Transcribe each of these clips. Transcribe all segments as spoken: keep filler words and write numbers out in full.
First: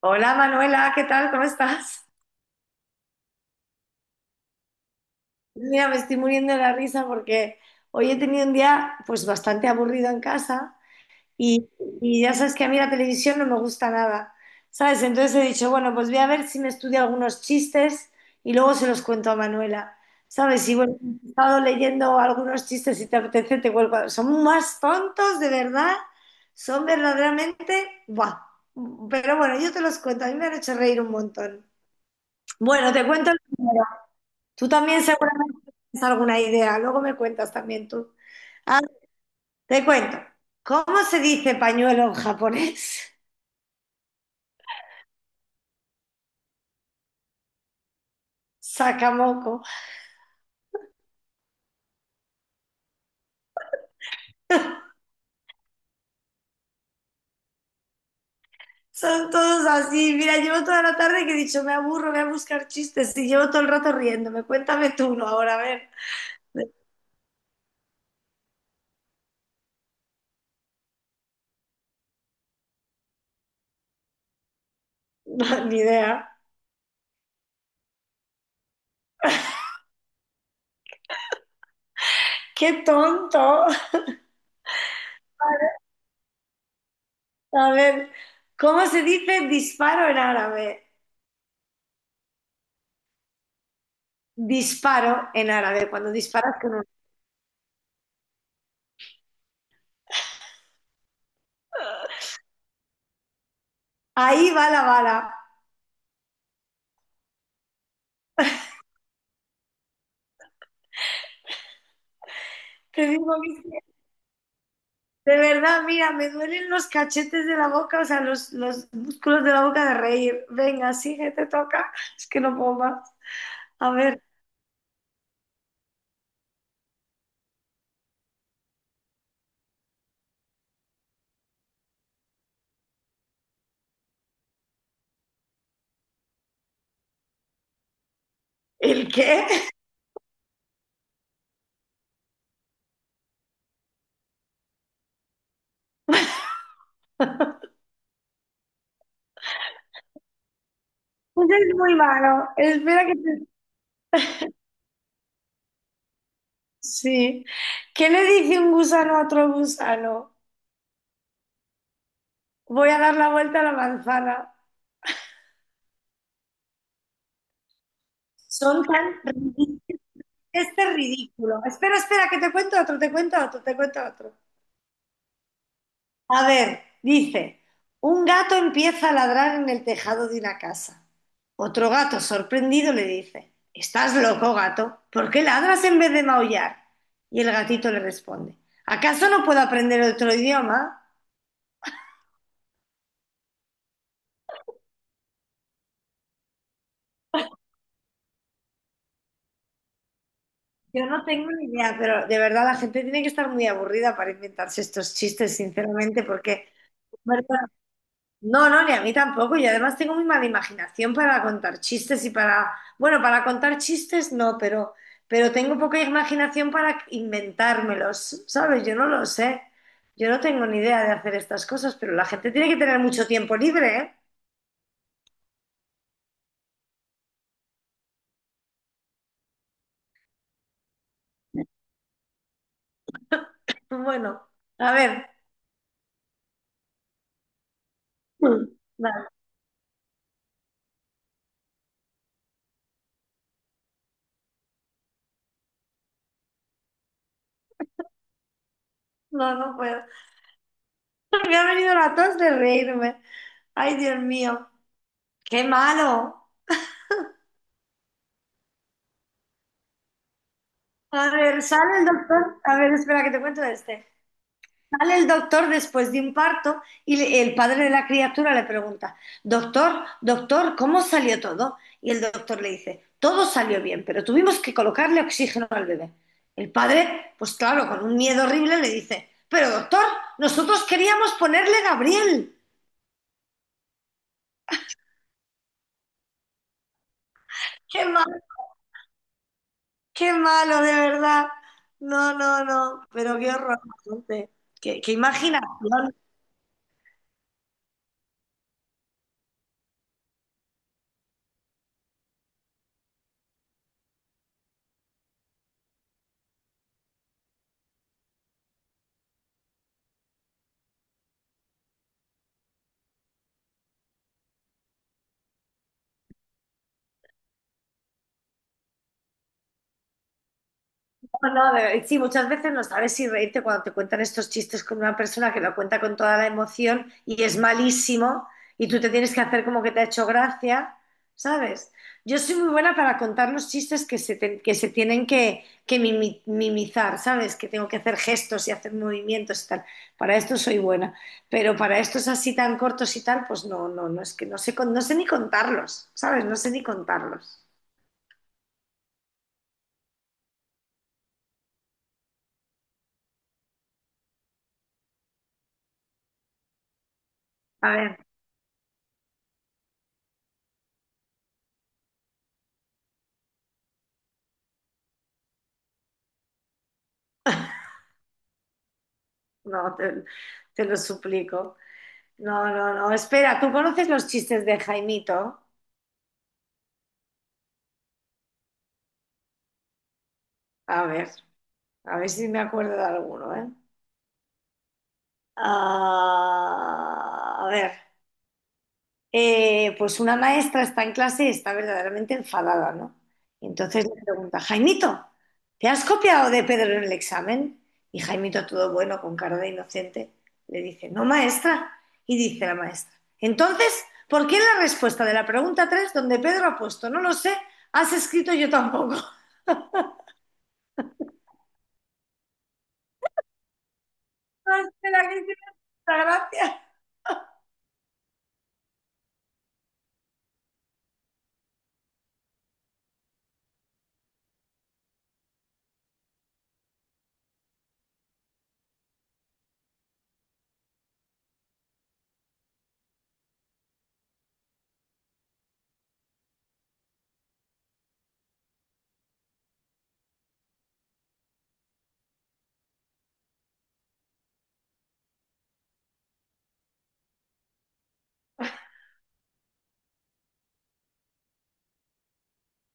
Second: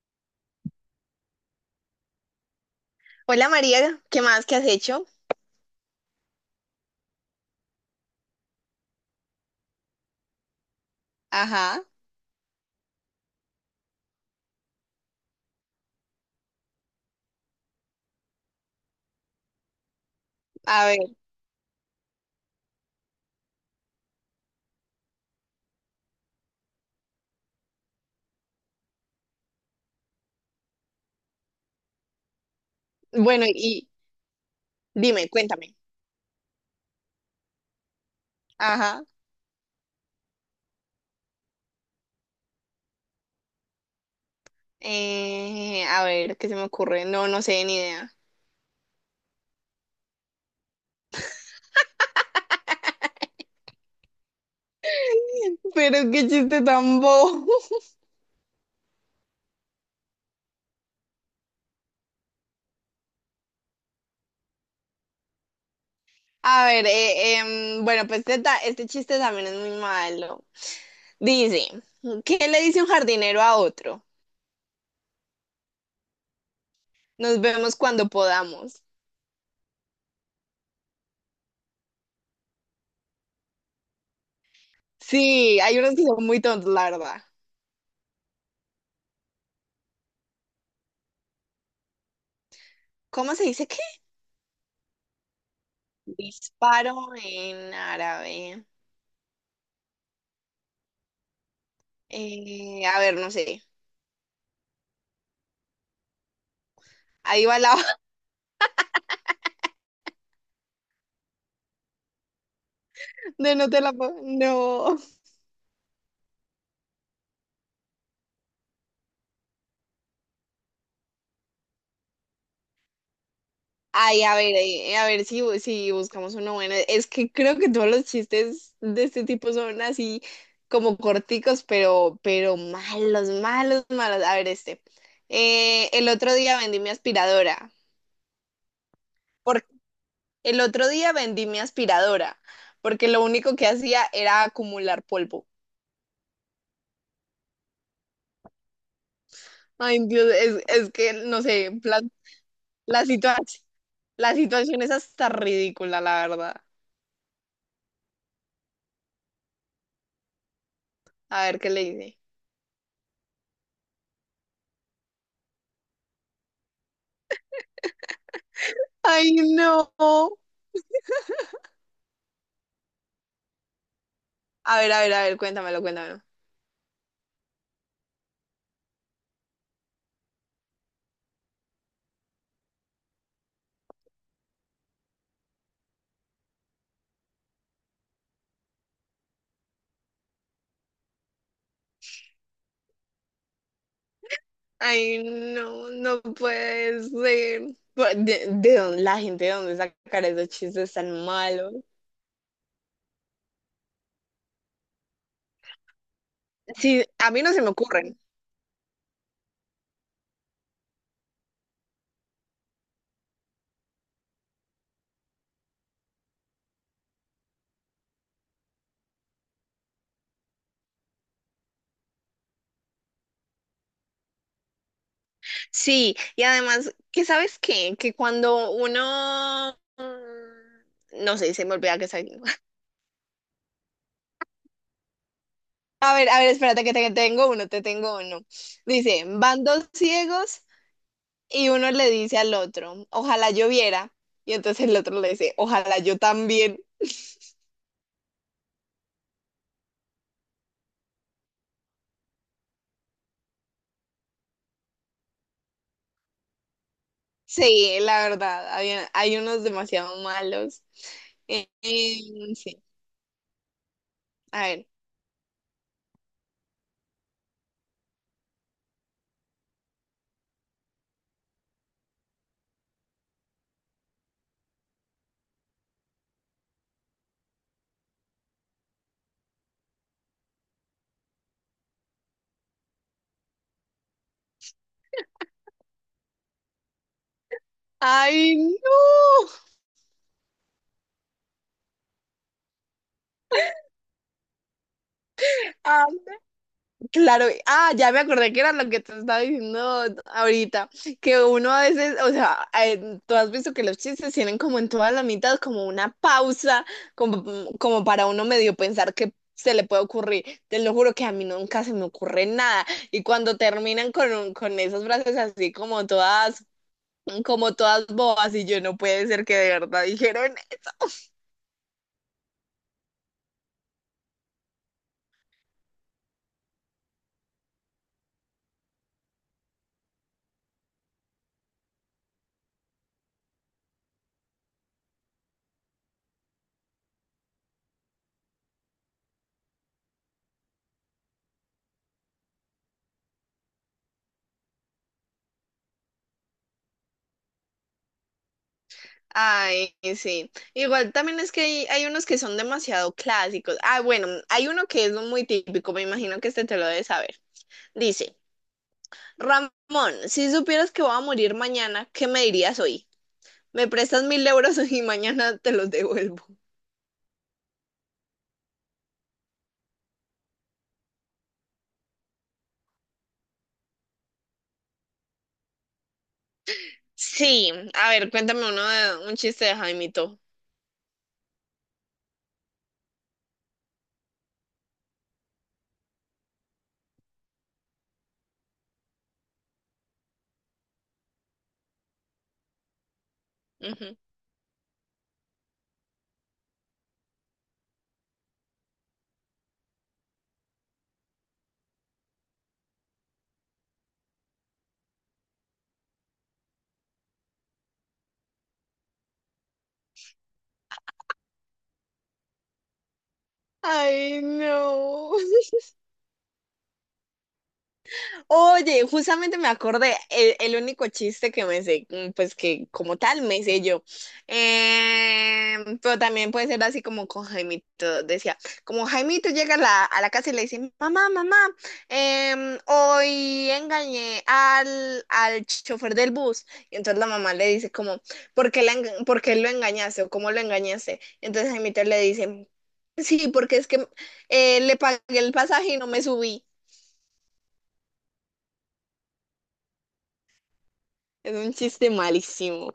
Hola Manuela, ¿qué tal? ¿Cómo estás? Hola María, ¿qué más que has hecho? Mira, me estoy muriendo de la risa porque hoy he tenido un día pues bastante aburrido en casa y, Ajá, y ya sabes que a mí la televisión no me gusta nada, ¿sabes? Entonces he dicho, bueno, pues voy a ver si me estudio algunos chistes y luego se los cuento a Manuela, ¿sabes? Y a bueno, ver, he estado leyendo algunos chistes, si te apetece te cuelgo. Son más tontos, de verdad, son verdaderamente, ¡buah! Pero bueno, yo te los cuento, a mí me han hecho reír un montón. Bueno, te cuento. bueno, y Tú también dime, seguramente cuéntame. tienes alguna idea, luego me cuentas también tú. Ah, Ajá, te cuento. ¿Cómo se dice pañuelo en japonés? eh, a ver, ¿qué se me ocurre? No, no sé, ni idea. Sakamoko. Pero qué chiste tan bobo. Son todos así. Mira, llevo toda la tarde que he dicho, me aburro, voy a buscar chistes y llevo todo el rato riéndome. Cuéntame tú uno ahora, a ver. A ver, eh, em, bueno, pues este, ta- este chiste también es muy malo. Dice, ¿qué le dice un jardinero a otro? No, ni idea. Nos vemos cuando podamos. ¡Qué tonto! Sí, hay unos que son muy tontos, la verdad. A ver, ¿cómo se dice disparo en árabe? ¿Cómo se dice qué? Disparo en árabe, cuando disparas con un... Disparo en árabe. Eh, a ver, no sé. Ahí va la bala. Ahí va la Te digo, de no ¿viste? te la puedo. No. De verdad, mira, me duelen los cachetes de la boca, o sea, los, los músculos de la boca de reír. Venga, sigue, te toca. Es que no puedo más. A ver, Ay, a ver, eh, a ver si, bu- si buscamos uno bueno. Es que creo que todos los chistes de este tipo son así como corticos, pero, pero malos, malos, malos. A ver, este. Eh, el otro día vendí mi aspiradora. ¿el qué? Por. El otro día vendí mi aspiradora, porque lo único que hacía era acumular polvo. Ay, Dios, es, es que, no Pues sé, es muy la, malo. Espera la que situación, te... la situación es hasta ridícula, la verdad. Sí. ¿Qué le dice un gusano a otro gusano? A ver qué le dice. Voy a dar la vuelta a la manzana. Son tan Ay, no. ridículos. Este es ridículo. Espera, espera, que te cuento otro, te cuento otro, te cuento otro. A ver, a ver, a ver, cuéntamelo, cuéntamelo. A ver, dice, un gato empieza a ladrar en el tejado de una casa. Otro gato, sorprendido, le dice, ¿estás loco, gato? ¿Por qué ladras en vez de maullar? Y el gatito le responde, ¿acaso no puedo aprender otro idioma? Ay, no, no puede ser. Bu- ¿De, de dónde, la gente de dónde sacar esos chistes Yo no tan tengo ni malos? idea, pero de verdad la gente tiene que estar muy aburrida para inventarse estos chistes, sinceramente, porque Sí, a mí bueno. no se me ocurren. No, no, ni a mí tampoco. Y además tengo muy mala imaginación para contar chistes y para, bueno, para contar chistes no, pero, pero tengo poca imaginación para inventármelos, ¿sabes? Yo no lo sé. Yo no tengo ni idea de hacer estas cosas, pero la gente tiene que tener mucho tiempo libre, ¿eh? Sí, y además, ¿qué sabes qué? Que cuando uno, mm, No sé, se me olvida que soy. Bueno, a ver. A ver, a ver, espérate que te tengo uno, te tengo uno. Mm. No, Dice, van dos ciegos y uno le dice al otro, ojalá yo viera. Y entonces el otro le dice, ojalá yo también. no, no puedo. Me ha venido la tos de reírme. Ay, Dios mío, qué malo. Sí, la verdad, hay, hay unos demasiado malos. A ver, Eh, sale el em, doctor. A Sí, ver, espera que te cuento este. a ver. Sale el doctor después de un parto y le- el padre de la criatura le pregunta, doctor, doctor, ¿cómo salió todo? Y el doctor le dice, todo salió bien, pero tuvimos que colocarle oxígeno al bebé. El padre, pues claro, con un miedo horrible le dice, pero doctor, nosotros queríamos ponerle Gabriel. Qué malo, ¡Ay, no! qué malo, de verdad. No, no, no, pero qué horror. Monse. Qué, qué Ah, imaginación. claro, ah, ya me acordé que era lo que te estaba diciendo ahorita, que uno a veces, o sea, eh, tú has visto que los chistes tienen como en todas las mitad como una pausa, como, como para uno medio pensar que se le puede ocurrir. Te lo juro que a mí nunca se me ocurre nada. Y cuando terminan con, un- con esas frases así como todas como todas bobas y yo no puede ser que de verdad dijeron, No, no, de- sí, muchas veces no sabes si reírte cuando te cuentan estos chistes con una persona que lo cuenta con toda la emoción y es malísimo y tú te tienes que hacer como que te ha hecho gracia, ¿sabes? Yo soy muy buena para contar los chistes que se, te- que se tienen que, que mimi- mimizar, ¿sabes? Que tengo que hacer gestos y hacer movimientos y tal. Para esto soy buena, pero para estos así tan cortos y tal, pues no, no, no, es que no sé, con- no sé ni contarlos, ¿sabes? No sé ni contarlos. ay, sí. Igual también es que hay, hay unos que son demasiado clásicos. Ah, bueno, hay uno que es muy típico, me imagino que este te lo debes saber. A ver, Dice, Ramón, si supieras que voy a morir mañana, ¿qué me dirías hoy? Me prestas mil euros y mañana te los devuelvo. no, te te lo suplico. No, no, no. Espera, ¿tú conoces los chistes de Jaimito? Sí, a ver, cuéntame uno de un chiste de Jaimito. A ver, a ver si me acuerdo de alguno, ¿eh? Ah, a ver, Eh, pues una maestra está en clase y está verdaderamente enfadada, ¿no? Y entonces Ujú. le pregunta, Jaimito, ¿te has copiado de Pedro en el examen? Y Jaimito, todo bueno, con cara de inocente, le dice, no, maestra. Y dice la maestra, entonces, ¿por qué en la respuesta de la pregunta tres donde Pedro ha puesto, no lo sé, has escrito yo tampoco? Ay, Espera, que no. tiene mucha gracia. Oye, justamente me acordé, el, el único chiste que me sé, mm, pues que como tal me sé yo. Em, pero también puede ser así como con Jaimito, decía, como Jaimito llega a la, a la casa y le dice, mamá, mamá, em, hoy engañé al, al chofer del bus. Y entonces la mamá le dice como, ¿por qué, la enga- por qué lo engañaste o cómo lo engañaste? Entonces Jaimito le dice, sí, porque es que eh, le pagué el pasaje y no me subí. Es un chiste malísimo.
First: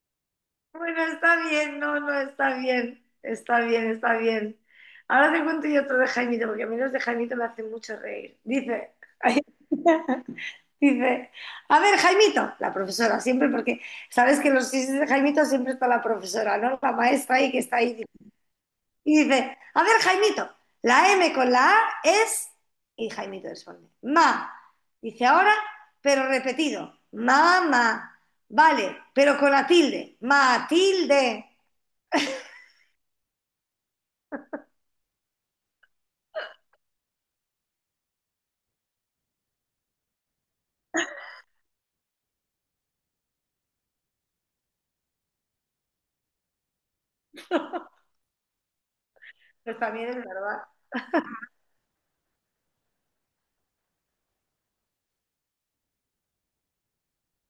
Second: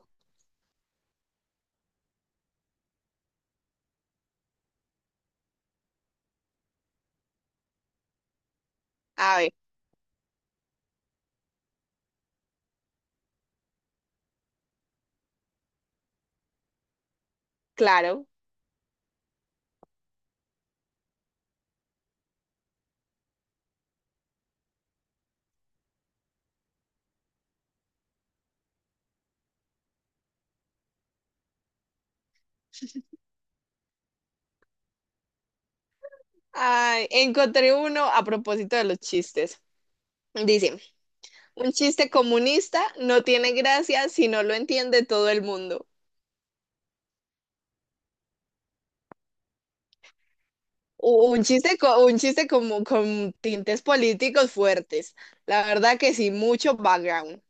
Bueno, está bien, no, no, está bien, está bien, está bien. Ahora te cuento yo otro de Jaimito, porque a mí los de Jaimito me hacen mucho reír. Dice, A ver, dice, a ver, Jaimito, la profesora, siempre, porque sabes que en los chistes de Jaimito siempre está la profesora, ¿no? La maestra ahí que está ahí. claro. Y dice, a ver, Jaimito, la eme con la A es, y Jaimito responde, ma. Dice ahora, pero repetido, mamá. Vale, pero con la tilde, Matilde. Ay, encontré uno a propósito de los chistes. Dice, un chiste comunista no tiene gracia si no lo entiende todo el mundo. Pues también es verdad, U- Un chiste, co- un chiste como con tintes políticos fuertes. La verdad que sí, mucho background.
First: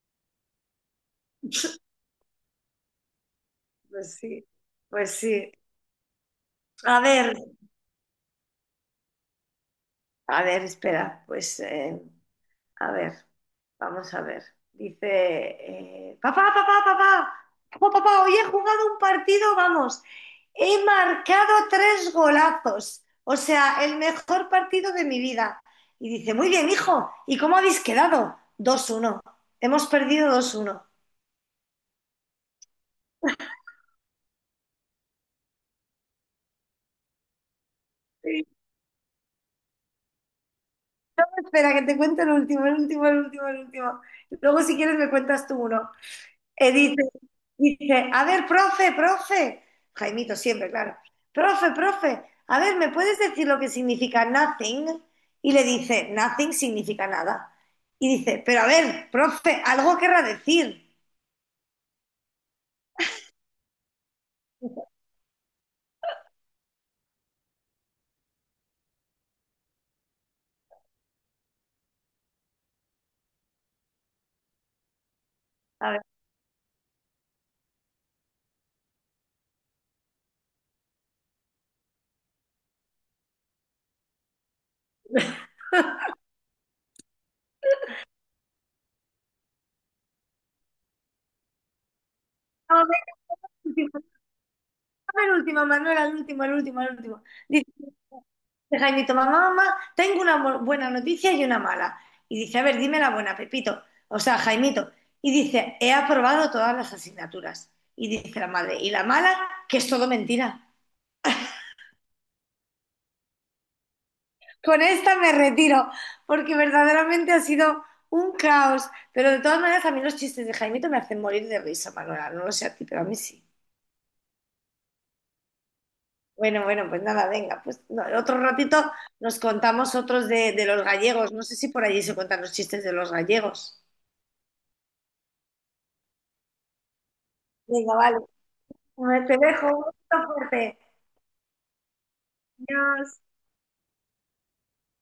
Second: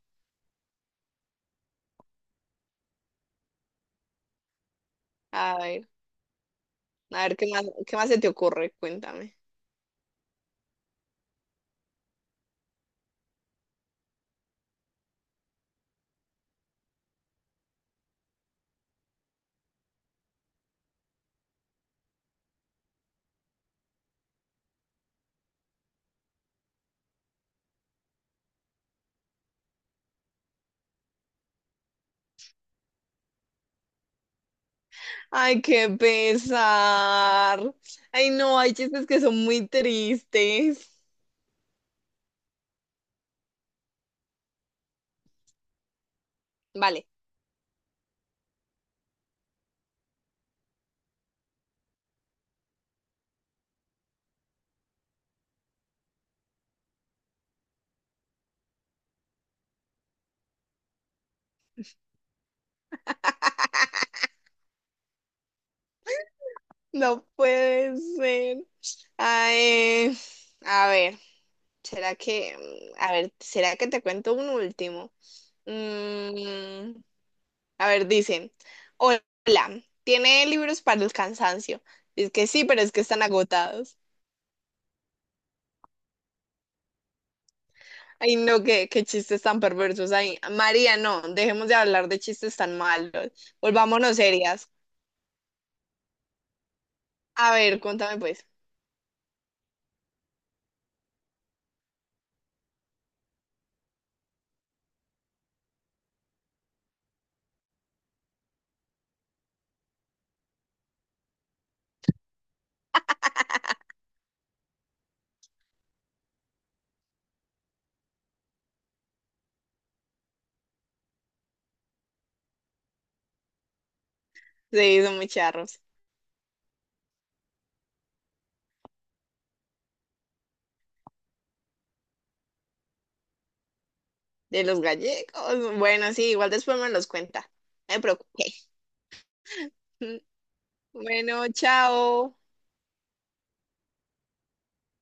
pues sí, pues sí. A ver, A a ver, ver qué más, qué más se te ocurre, cuéntame. a ver, espera, pues... eh, a ver, vamos a ver. Dice, eh, papá, papá, papá, papá, papá, hoy he jugado un partido, vamos, he marcado tres golazos, o sea, el mejor partido de mi vida. Y dice, muy bien, hijo, ¿y cómo habéis quedado? Dos uno. Hemos perdido dos uno. Ay, qué pesar. Ay, no, hay chistes que son muy tristes. Espera, que te cuente el último, el último, el último, el último. Luego, si quieres, me cuentas tú uno. Eh, dice, Vale. dice, a ver, profe, profe, Jaimito siempre, claro, profe, profe, a ver, ¿me puedes decir lo que significa nothing? Y le dice, nothing significa nada. Y dice, pero a ver, profe, algo querrá decir. No puede ser. Ay, a ver, ¿será que, mm, a ver, será que te cuento un último? A ver, Mm, a ver, dicen, hola, ¿tiene libros para el cansancio? Es que sí, pero es que están agotados. Ay, no, qué, qué chistes tan perversos ahí. María, no, dejemos de hablar de chistes tan no, el malos. último, Volvámonos serias. el último, Manuel, el último, el último, el último. A Dice, ver, cuéntame pues. de Jaimito, mamá, mamá, tengo una bu- buena noticia y una mala. Y dice, a ver, dime la buena, Pepito, o sea, Jaimito. Y dice, he aprobado todas las asignaturas. Y dice la madre, y la mala, que es todo mentira. Con esta me retiro, porque verdaderamente ha sido un caos. Pero de todas maneras, a mí los chistes de Jaimito me hacen morir de risa, Manuela. No lo sé a ti, pero a mí sí. Sí, son muy charros. Bueno, bueno, pues nada, venga, pues no, otro ratito nos contamos otros de, de los gallegos. No sé si por allí se cuentan los chistes de los gallegos. De los gallegos. Bueno, sí, igual después me los cuenta. Venga, No me vale. preocupé. A Te dejo un beso fuerte. Bueno, chao. Adiós.